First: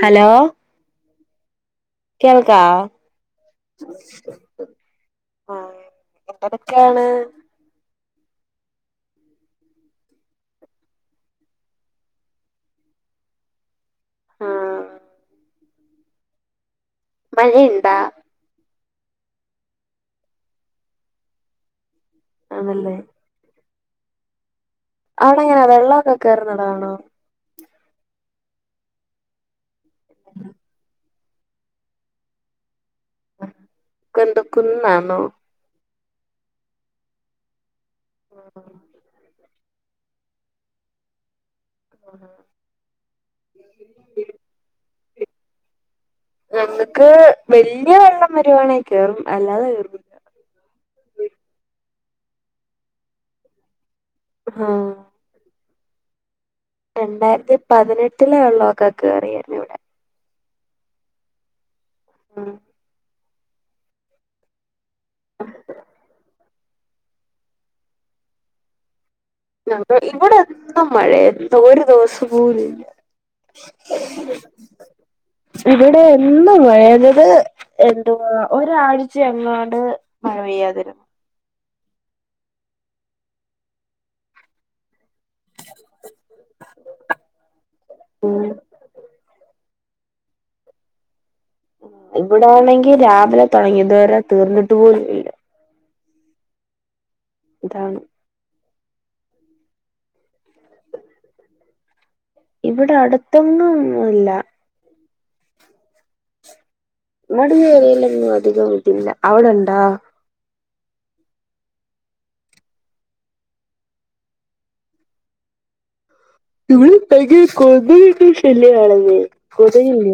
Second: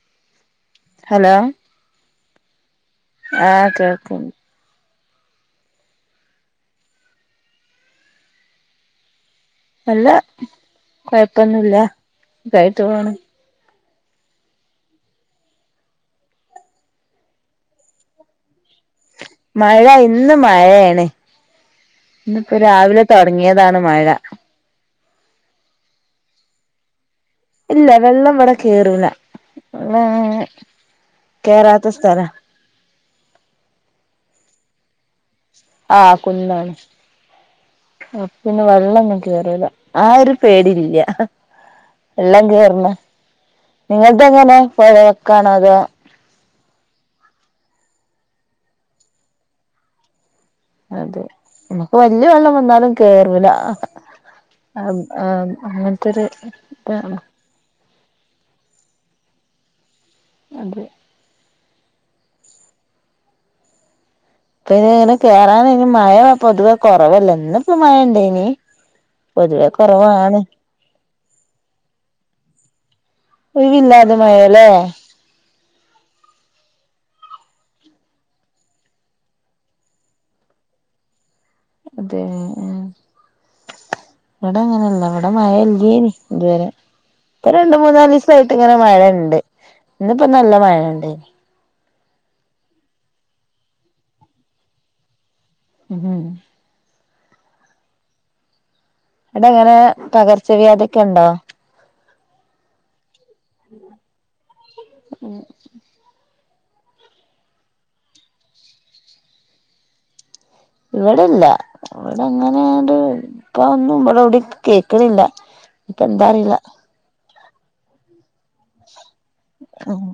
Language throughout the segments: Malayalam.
ഹലോ ഹലോ കേൾക്കാവോ ആ കേൾക്ക്ണ്ട് ആ എന്തട്ക്കേണ് അല്ല കൊഴപ്പൊന്നുല്ല സുഖായിട്ട് പോണ് ആ മഴിണ്ട മഴ ഇന്ന് മഴയാണ് ഇന്ന് പ്പോ ആണല്ലേ രാവിലെ തൊടങ്ങിയ താണ് മഴ അവടെ എങ്ങനാ വെള്ളൊക്കെ കേറുന്നിടാണോ ഇല്ല വെള്ളം ഇവടെ കേറൂല ഉം കേറാത്ത സ്ഥലാ കന്ദ ക്കുന്നാണോ ആ കുന്നാണ് ആ പിന്നെ വെള്ളൊന്നും കേറൂല ആ ഒരു പേടില്ല്യ വെള്ളം കേറന്ന് നിങ്ങൽത് എങ്ങനെ പൊഴ വക്കാണോ അതോ ഞങ്ങക്ക് വല്യ വെള്ളം വരുവാണെ കേറും അല്ലാതെ കേറുല്ല അതെ മ്മക്ക് വല്യ വെള്ളം വന്നാലും കേറൂല ആഹ് അം ആ അങ്ങൻത്തൊര് രണ്ടായിരത്തി പതിനെട്ടിലെ വെള്ളൊക്ക കേറിയാരുന്നു ഇവിടെ അതെ ആ പ്പനിങ്ങനെ കേറാൻ ഇനി മഴ പൊതുവെ കൊറവല്ലേ ഇന്ന്പ്പോ മഴ ഇണ്ടായിനി ഞങ്ങക്ക് ഇവിടെ എന്നും മഴെ എന്ത് ഒരു ദിവസം പോലില്ല ഒഴിവില്ലാതെ മഴല്ലേ ഇവിടെ എന്നും മഴയാന്നെ ത് എന്തുവാ ഒരാഴ്ചെ എങ്ങാണ്ട് മഴ പെയ്യാതിരുന്നു അതേ ആ ഇവട അങ്ങനല്ല ഇവടെ മഴ ഇല്ലേനി ഇതുവരെ ഇപ്പ രണ്ട് ഉം മൂന്നാലീസയിട്ട് ഇങ്ങനെ മഴ ഇണ്ട് ഇന്ന്പ്പോ നല്ല മഴ ഇണ്ടായിനി ഇവിടാണെങ്കി രാവിലെ തുടങ്ങി ഇതുവരെ തീർന്നിട്ട് പോലുല്ല ഹ് ഇതാണ് അടെ എങ്ങനെ പകർച്ചവ്യാധി ഒക്കെ ഉണ്ടോ ഇവിടെ അടുത്തൊന്നും ഒന്നുല്ല ഉം ങ്ങട് വെയിലൊന്നും അധികം ഇതില്ല അവടണ്ടാ ഇവടെല്ല ഇവടെ അങ്ങനെകട് ഇപ്പ ഒന്നും ഇവിടെവിടേം കേക്കണില്ല ഇവടെ ഭയങ്കര കൊതുന്റെ ശല്ല്യാണന്നെ ഉം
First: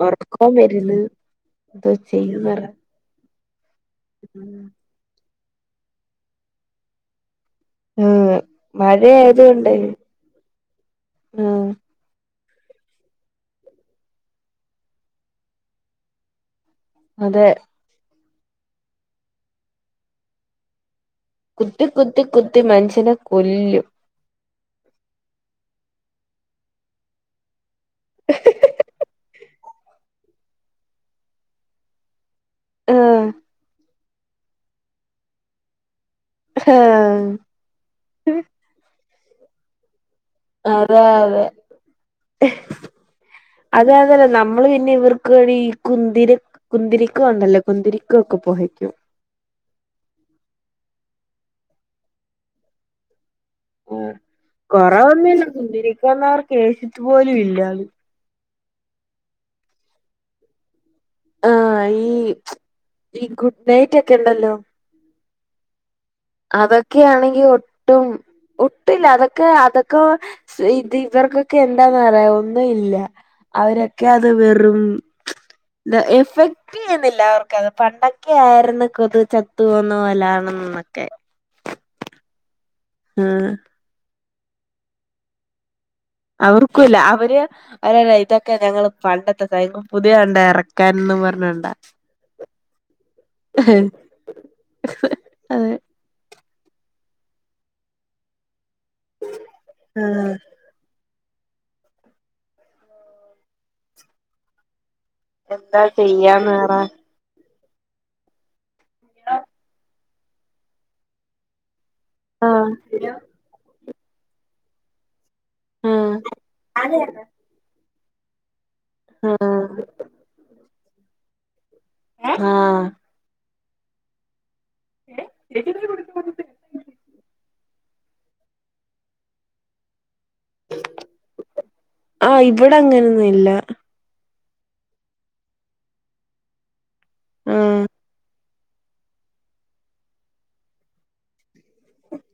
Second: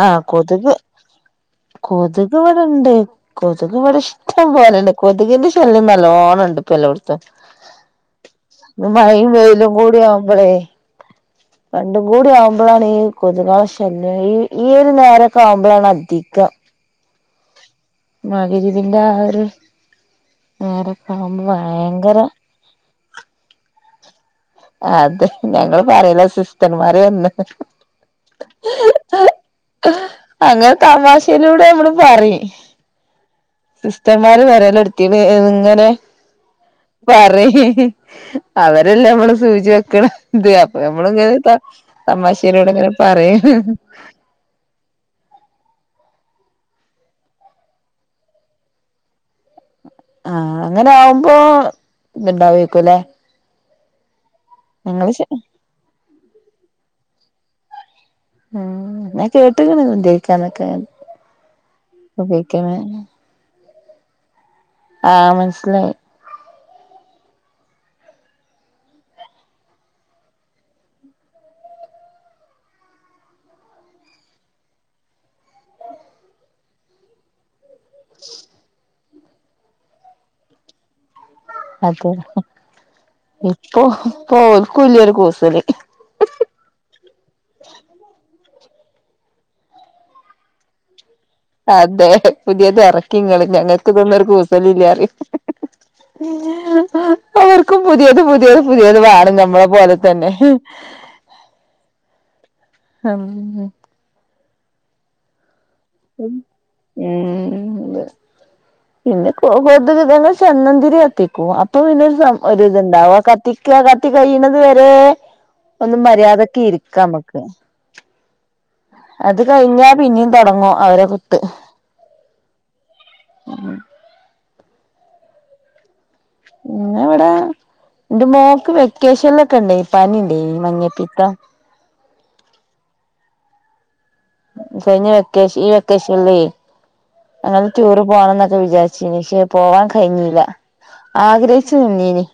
ആഹ് ഒറക്കം കൊതുക് വരുന്ന് എന്തോ കൊതുക് ചെയ്യുന്നറ ഇവിടണ്ട് കൊതുക് ഇവിടെ ഇഷ്ടം പോലുണ്ട് കൊതുകിന്റെ ശല്യം നല്ലോണണ്ട് ഇപ്പൊല്ലോടുത്തും ഉം ഇ മഴയും മഴയായത് വെയിലും കൊണ്ടേ കൂടി ആവുമ്പളേ ഉം രണ്ടും കൂടി ആവു മ്പോഴാണ് ഈ കൊതുകളെ ശല്യം ഈ ഈ ഒരു നേരൊക്കെ ആവുമ്പോളാണ് അധികം അതെ മഗ്‌രിബിന്റെ ആ ഒരു നേരം കുത്തി കുത്തി കുത്തി മനുഷ്യനെ കൊല്ലും അതെ ഞങ്ങൾ പറയലാ സിസ്റ്റന്മാര് വന്ന് അങ്ങനെ തമാശയിലൂടെ നമ്മള് പറിം ആഹ് സിസ്റ്റർമാര് വരല് എടുത്തീണ്ങ്ങനെ ആഹ് പറയ് അവരല്ലേ നമ്മളെ സൂചി വെക്ക്ണ അത് അപ്പൊ അതെ നമ്മൾ ഇങ്ങനെ ത അതെ തമാശയിലൂടെ ഇങ്ങനെ പറയും അതെ അതല്ല നമ്മള് പിന്നെ ഇവർക്ക് വേണ്ടി ഈ കുന്തിരി കുന്തിരിക്ക ഉണ്ടല്ലോ കുന്തിരിക്ക ഒക്കെ പോകയ്ക്കും ആഹ് അങ്ങനെ ആവുമ്പോ ഇണ്ടാവേക്കുല്ലെ കൊറവൊന്നുല്ല കുന്തിരി ക്കൊന്നും അവർ ക്ക് ഏറ്റ്ട്ട് പോലു ഇല്ലാന്ന് ഉം ഞാൻ കേട്ട്ക്ക്ണ് കുന്തിരിക്കാനൊക്കെ ആഹ് ഈ ഈ ഗുഡ് നൈറ്റ് ഒക്കെ ഉണ്ടല്ലോ ആഹ് മനസ്സിലായി അതൊക്കെയാണെങ്കി ഒട്ടും ഒട്ടുല്ല അതൊക്കെ അതൊക്കെ ഇത് ഇവർക്കൊക്കെ എന്താന്ന് അറിയോ ഒന്നു ഇല്ല അവരൊക്കെ അത് വെറും എഫക്ട് ചെയ്യുന്നില്ല അവർ ക്കത് പണ്ടൊക്കെ ആയിരുന്നു കൊതു ചത്ത് പൊന്ന പോലാണ്ന്നൊക്കെ അതെ ഇപ്പൊ ഇപ്പോ ഓൽക്കൂല്ലോരു കൂസല് ക്കെഞങ്ങള് പണ്ടത്തെ [unintelligible] പുതിയ കണ്ട ഇറക്കാനും പ അതെ പുതിയത് ഇറക്കിങ്ങള് ഞങ്ങൾക്ക് ഇതൊന്നൊരു കൂസല് ഇല്ലാ റിം അതെ [unintelligible] അവർക്കും പുതിയത് പുതിയത് പുതിയത് വേണം നമ്മളെ പോലെ തന്നെ ആഹ് ഉം എന്താ ഉം ചെയ്യാന്ന് പറ ഉം പിന്നെ കൊതുക്കള് ഞങ്ങള്ചന്ദനത്തിരി കത്തിക്കും പ്പോപിന്നോരു സം ആഹ് ഒരിത്ണ്ടാവും കത്തിക്ക കത്തി കയ്യ്ണത് വരെ ഒന്ന് ആഹ് മര്യാദക്ക്ഇരിക്ക നമക്ക് അത് കഴിഞ്ഞാ ആഹ് പിന്നി തുടങ്ങും അവരെ കുത്ത് ആ മ് ന്നെ ഇവിടെ ഇന്റെ മോൾക്ക് വെക്കേഷനിലൊക്കെ ഇണ്ടെനി പനി ഈ മഞ്ഞപ്പിത്തം ആഹ് ഇവിടെ അങ്ങനൊന്നും ഇല്ല കഴിഞ്ഞ വെക്കേഷൻ ഈ വെക്കേഷനിലെ ഞങ്ങള് ആഹ് ടൂറ് പോണോന്നൊക്കെ വിചാരിച്ച് ഷേ പോവാൻ കഴിഞ്ഞില്ല ആഗ്രഹിച്ച് നിന്നിനി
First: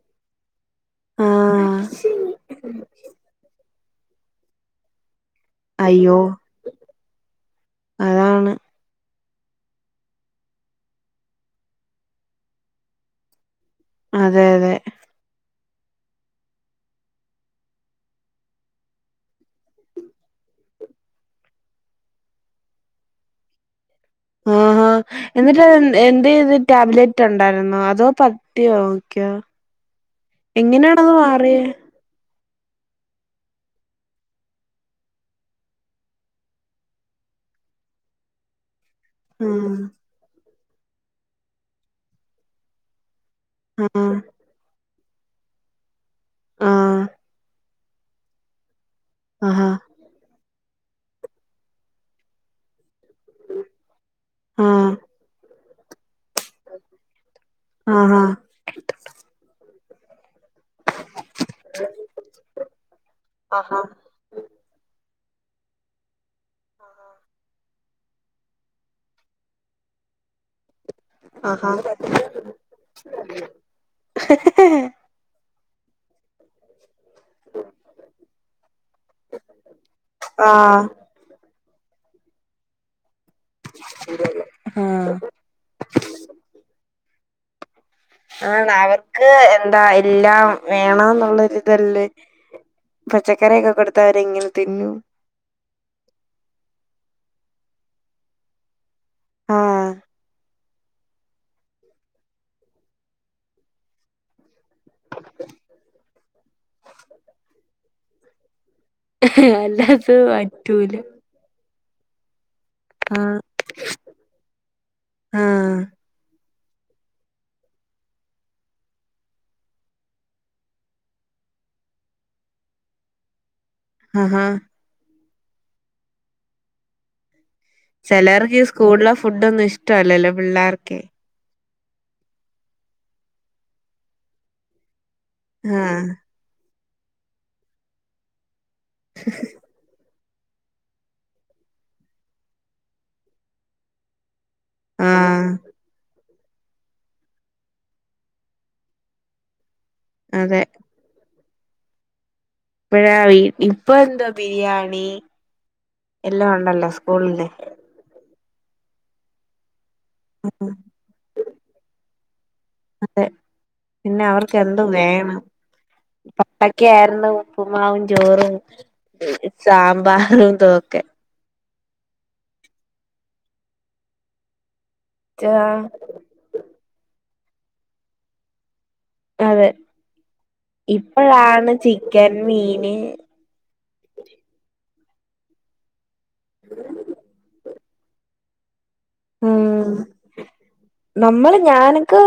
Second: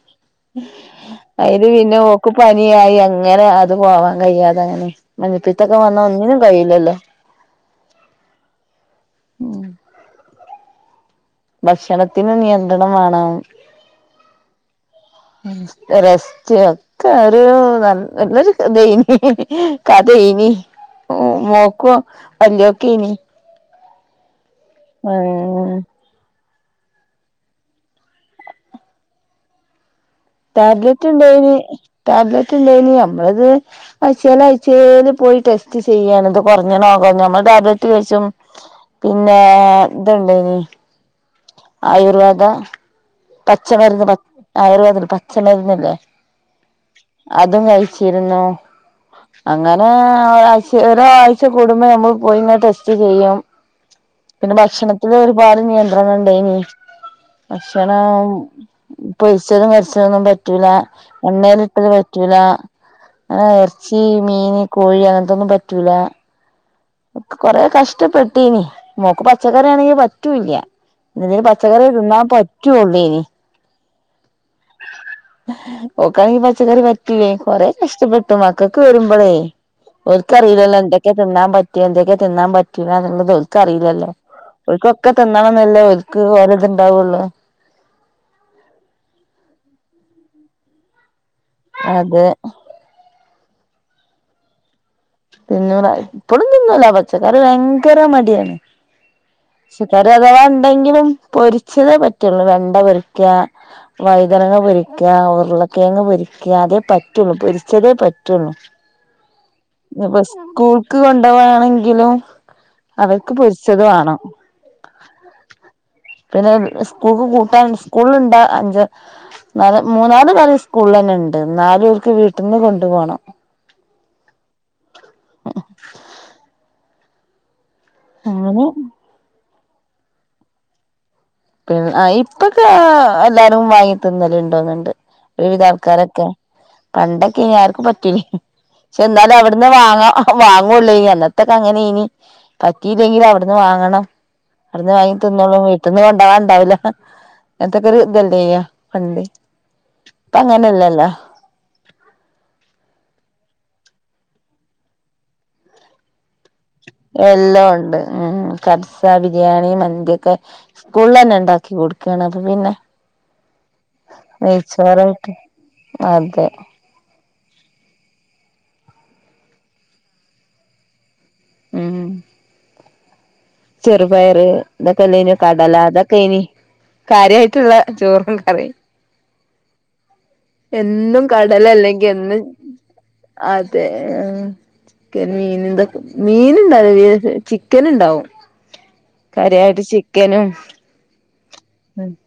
അയില്‌ ആഹ് പിന്നെ ഓക്ക് പനിയായി അങ്ങനെ അത് പോവാൻ കഴിയാതെ അങ്ങനെ മഞ്ഞപിത്തം ഒക്കെ വന്ന അയ്യോ ഒന്നിനും കയില്ലല്ലോ അതാണ് ഉം ഭക്ഷണത്തിന് നിയന്ത്രണം വേണം അതെ അതെ റെസ്റ്റ് ഒക്കെ ഒരു ന നല്ലൊരു ദൈന കഥ ഇനി മോക്കോ അല്ലോക്കെ ഇനി ആഹാ എന്നിട്ട് എന്ത്തി ടാബ്ലെറ്റ് ഉണ്ടായിന്നോ അതോ പട്ടിയ നോക്കയാ ടാബ്ലറ്റ് ഉണ്ടോന് ടാബ്ലറ്റ് ക്ക് ല്ലെന്നു നന്നാലിത് അഴച്ചൽ അയച്ചൽ പോയി ടെസ്റ്റ് ചെയ്യാണ് ഇദ് കുറഞ്ഞ കുറഞ്ഞ നമ്മ ടാബ്‌ലറ്റ് കഴിച്ചും പിന്നെ ഇതുണ്ടന് ആയുർവദ പച്ച മരുന്ന് ആഹ് പ ആയുർവേദ പച്ചമരുന്നില്ലേ ആഹ് അതും കഴിച്ചിരുന്നു ആഹ് ആഹാ അങ്ങനെ ഒരാഴ ഒരാഴ്ച കൂടുമ്പോ നമ്മൾ പോയിങ്ങ ടെസ്റ്റ് റ്റ് ചെയ്യും പിന്നെ ആഹ് ഭക്ഷണത്തി ഒരുപാട് നിയന്ത്രണം ഉണ്ടനി മ് ആഹാ പൊരിച്ചതും കരിച്ചതൊന്നും പറ്റ പറ്റുല എണ്ണൽ ഇട്ടത് പറ്റൂല അങ്ങന ആഹാ ഇറച്ചി മീൻ കോഴി അങ്ങന അതൊന്നും പറ്റൂല കൊറെേ കഷ്ടപ്പെട്ടനി മോക്ക് പച്ചക്കറാണെങ്കി പറ്റൂല്ല ഇതിന് ആഹാ പച്ചക്കറി തിന്നാൻ പറ്റള്ളൂനി ഒക്കെണെങ്കിൽ പച്ചക്കറി പറ്റ റ്റുലെ കൊറെേ കഷ്ടപ്പെട്ടു മക്കൾക്ക് വരുമ്പോളേ ഒക്കറിയില്ലല്ല ആഹ് എന്തൊക്കെ തിന്നാൻ പറ്റ പറ്റഎന്തൊക്കെ തിന്നാൻ പറ്റൂല എന്നുള്ളത് ത് ഒൽക്കറിയില്ലല്ലോ ഒൽക്കൊക്കെ ആഹ് തിന്നണെന്നല്ലേ ഓല്ക്ക് ഓര ഇത്ണ്ടാവുള്ളൂ ആണ് അവർക്ക് എന്താ എല്ലാം വേണം എന്നുള്ളത് ഇതല്ലേ അതെ പച്ചക്കറിയൊക്കെ കൊടുത്ത അവരെങ്ങനെ തിന്നു തിന്നൂല ഇപ്പഴും തിന്നൂല പച്ചക്കാറി ഭയങ്കര മടിയാണ് ആഹ് പച്ചക്കറിഅഥവാ ഉണ്ടെങ്കിലും പൊരിച്ചതേ പറ്റുള്ളൂ വെണ്ട പൊരിക വൈതരങ്ങ പൊരിക്ക ഉരുളക്കേങ്ങ പൊരിക്ക അതേ പറ്റുള്ളു പൊരിച്ചതേ പറ്റുള്ളു അല്ലാതെ ഇപ്പൊ പറ്റൂല സ്കൂൾക്ക് കൊണ്ടോണെങ്ക ങ്കിലും അവർക്ക് ആഹ് പൊരിച്ചതു വാണം ആഹ് പിന്നെ സ്കൂൾക്ക് കൂട്ടാൻ സ്കൂളുണ്ട് അഞ്ച് ന മൂന്നാറ് കറി സ്കൂൾ തന്നെ ഉണ്ട് ണ്ട് നാലലും ഓല്ക് വീട്ടിന്ന് കൊണ്ടു പോണം ആ ഹ [unintelligible] ചിലർക്ക് അങ്ങനെ സ്കൂളില ഫുഡ ഒന്നും ഇഷ്ടല്ലല്ലോ പിള്ളേർക്കെ പി ഇപ്പൊക്കെ എല്ലാരും വാങ്ങി തിന്നല ഇണ്ടോന്നിണ്ട് ഒരുവിധ ആഹ് ആൾക്കാരൊക്കെ പണ്ടൊക്കെ നി ആർക്കും പറ്റൂല പക്ഷെ എന്തായാലും എവിടുന്ന് വാങ്ങോ വാങ്ങുവള്ളേ ഇ അന്നത്തക്കെ അങ്ങനെ ഇനി പറ്റിയില്ലെങ്കിൽ അവിടുന്ന് വാങ്ങണം അവിന്ന് വാങ്ങി ആഹ് തിന്നോള്ളൂ വീട്ടന്ന്ണ്ട വാൻ ണ്ടാവില്ല എന്നത്തെക്കെറി ഇതല്ലേ്യ പണ്ട് ഇപ്പ അതെ അങ്ങനെല്ലല്ലോ പിഴവി ഇപ്പൊ എന്താ ബിരിയാണി എല്ലാം ഉണ്ടല്ലോ സ്കൂളില് എല്ലാം ഉണ്ട് ഉം കബ്സ ബിരിയാണി മന്തിയൊക്കെ സ്കൂളിൽ തന്നെ ഉണ്ടാക്കി കൊടുക്കണ് അപ്പെ പിന്നെ അതെ പിന്നെ അവർക്ക് യെന്തും നെയ്ച്ചോറായിട്ട് വേണം അതെ പണ്ടക്കെ ആയിരുന്നു ഉപ്പ്മാവും ചോറും സാമ്പാറും ഇതുംക്കെ ഉം ചെറുപയറ് ഇതൊക്കെല്ല ന്നി കടല ആഹ് അതൊക്കെ ഇനി കാര്യമായി ട്ടള്ള ചോറും കറി അതെ എന്നും ഇപ്പോഴാണ് കടലല്ലെങ്കി ചിക്കൻ എന്നും മീന് അതെ ആ. ക്കൻ മീൻ തൊക്കെ മീൻണ്ടാവ് ല മീനൊക്കെ, ചിക്കൻ ഇണ്ടാവും. ഉം നമ്മള് ഞാനൊക്ക്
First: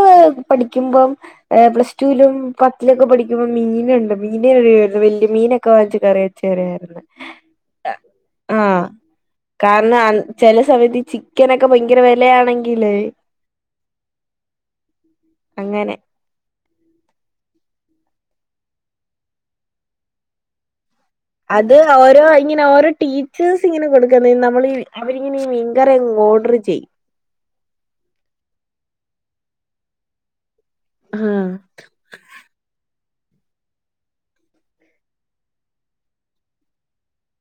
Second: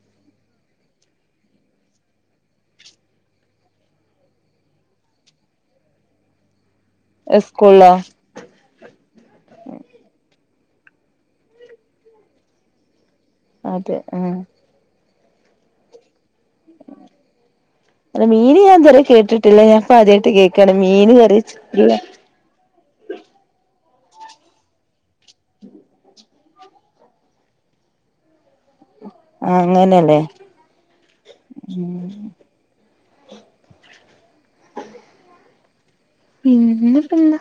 പഠിക്കുമ്പോം എ പ്ലസ് റ്റൂലും പത്തിലൊക്കെ പഠിക്കുമ്പോം മീനുണ്ട് മീനറിയുള്ളു വെല്ലി മീൻ. നൊക്കെ വാച്ച് കറി വെച്ചേരെ ഞാൻ. ഇസ്കൂളോ? കാരണ അ ചെല സമയത്ത് ചിക്കനൊക്കെ ഭയങ്കര വെലയാണെങ്കില് അതെ അ്. അങ്ങനെ. അല്ല മീനിയാൻതരെ കേട്ടിട്ടില്ല, ഞാൻപ്പ ആദ്യായിട്ട് കേക്കാണ്. മീന് കറി അത് വെച്ചിട്ടുള്ള ഓരോ ഇങ്ങനെ ഓരോ ടീച്ചേഴസ് ഇങ്ങനെ കൊടുക്ക ൻ നമ്മൾ അവരിങ്ങനെ ഈ മീൻകറിയങ്ങ് ഓർഡ്ർ ചെയ്യും. ആ അങ്ങനെല്ലേ. ആഹ് പിന്നെ പെന്താ?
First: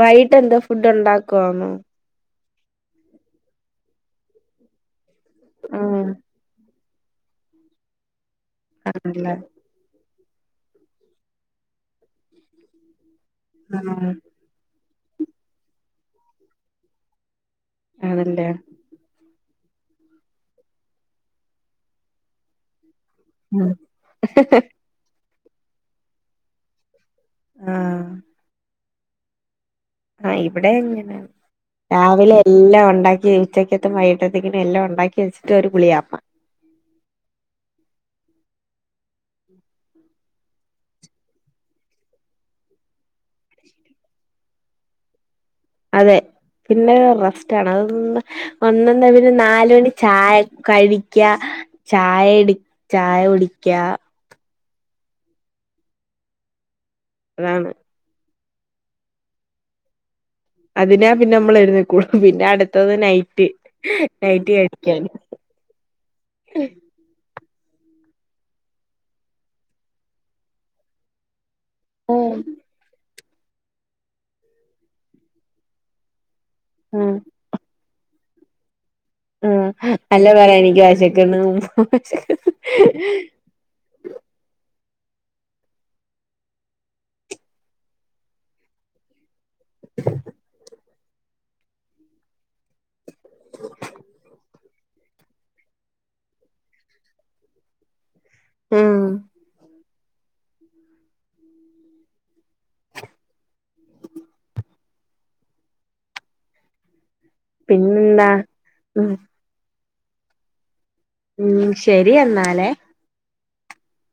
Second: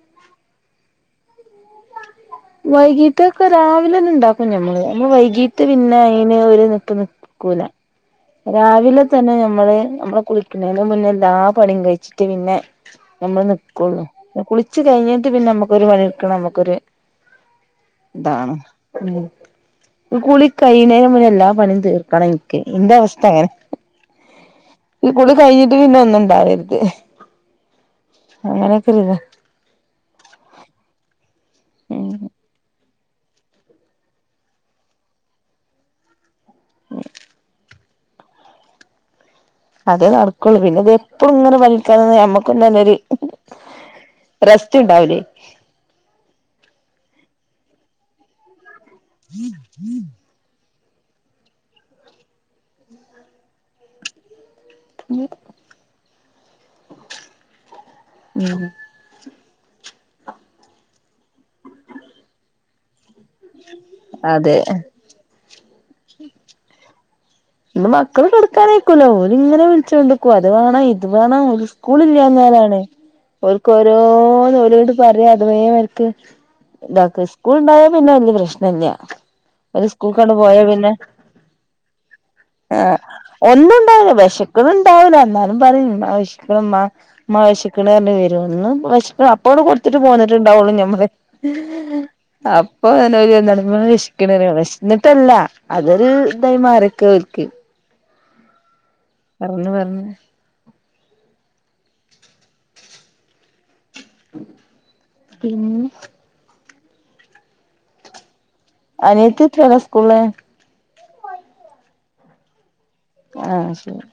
വയീട്ടെന്താ ഫുഡ് ഉണ്ടാക്കുവാന്നോ? വൈകീട്ട് ഒക്കെ രാവിലെന്നെ ഉണ്ടാക്കും ഞമ്മള്. ഞമ്മള് വൈകീട്ട് പിന്നെ ആഹ് അയിന് ഒരു ട്ട് നിക്കൂല, രാവിലെ തന്നെ ആണല്ലേ നമ്മള് നമ്മ കുളിക്കുന്നേൻ്റെ മുന്നേ എല്ലാ പണിം കഴിച്ചിട്ട് പിന്നെ നമ്മള് നിക്കൊള്ളു. ആഹ് കുളി ച്ച് കഴിഞ്ഞിട്ട് പിന്നെ നമ്മുക്കൊരു പണിട്ക്ക്ണെ ആണല്ലേ നമുക്കൊർതാണ്. ഉം ൻ കുളി കയ്യിണേനെ മുന്ന് എല്ലാ പണിം തീർക്കണൻക്ക, ഇൻ്റെ അവസ് ഉം കുളി കഴിഞ്ഞിട്ട് പിന്നെ ഒന്നുണ്ടാവർത് ആഹ് അങ്ങനൊക്കെരിതാ. ആ ഇവിടെ എങ്ങനെ, രാവിലെ എല്ലാ ഉണ്ടാ ജ് ഉച്ചക്കത്തെ മയക്ക്ത്ത്ക്ക്ന് എല്ലാ ഉണ്ടാക്കി വെച്ചിട്ട് ഒരു കുളിയാമ്മ. അ് അതേ നടക്കുള്ളൂ പിന്നെ ഇതെപ്പളും ഇങ്ങനെ പണിട്ക്കാനിന്നത് നമ്മക്കും തന്നൊരു റെസ്റ്റ് ഇണ്ടാവൂലേ അതെ പിന്നെ റസ്‌റ്റാണ്, അതൊന്ന് ഒന്നൊന്നവര് നാലൊണി ചായ കഴിക്ക, ചായെട് ചായുടിക്ക. ന് അതാണ്. ഉം അതിനാ പിന്നമ്മൾ എഴുന്നേക്കു, പിന്നെ അടുത്തത് നൈറ്റ് റ്റ് നൈറ്റ് അതെ കഴിക്കാനും. ഇന്ന് മക്കള് കെടുക്കാനായിക്കൂല്ല, ഓലിങ്ങനെ വിളിച്ചോണ്ട്ക്കും, അത് വാണം ഇത് വാണം, ഓല്സ് ആഹ് സ്കൂളില്ലാഞ്ഞാലാണ്, ഓല്ക്ക് ഓരോ ന്നോലോണ്ട് പറയാ അത് മേമര്ക്ക് ആഹ് താക്ക സ്കൂൾ ഉണ്ടായ പിന്നെ വല്ല്യ പ്രശ്നല്ല. ഉം ഓല് അല്ല പറയാ നിക്ക് വശക്കെണ്ട് ആ ഒന്നുണ്ടാവൂല വെശക്ക്ണ് ട്ടാവൂല ന്നാലും പറിം മ്മാ വെശ്ക്ക്ണ് മ്മാ ഇമ്മ വെശ്ക്ക്ണർഞ്ഞ് വെരും ന്നും വെശ്പ്പ്‌ അപ്പോണ്ട് കൊട് ട്ട് പോന്നിട്ട്ണ്ടാവുള്ളു ഞമ്മള് അപ്പോ ന്നോല്ന്നാണ്ട് ഇമ്മാ വെശ്ക്ണറി, വെശ്ന്നിട്ടല്ല അതൊരു ഇതായി മാറിക്കോൽക്ക്. ഉം പറഞ്ഞു പർഞ്ഞ് പിന്നെ? പിന്നെന്താ? ഉം അനിയത്തിത്രേല സ്‌കൂള്? ഉം ശരി എന്നാലേ. ആ ശരി.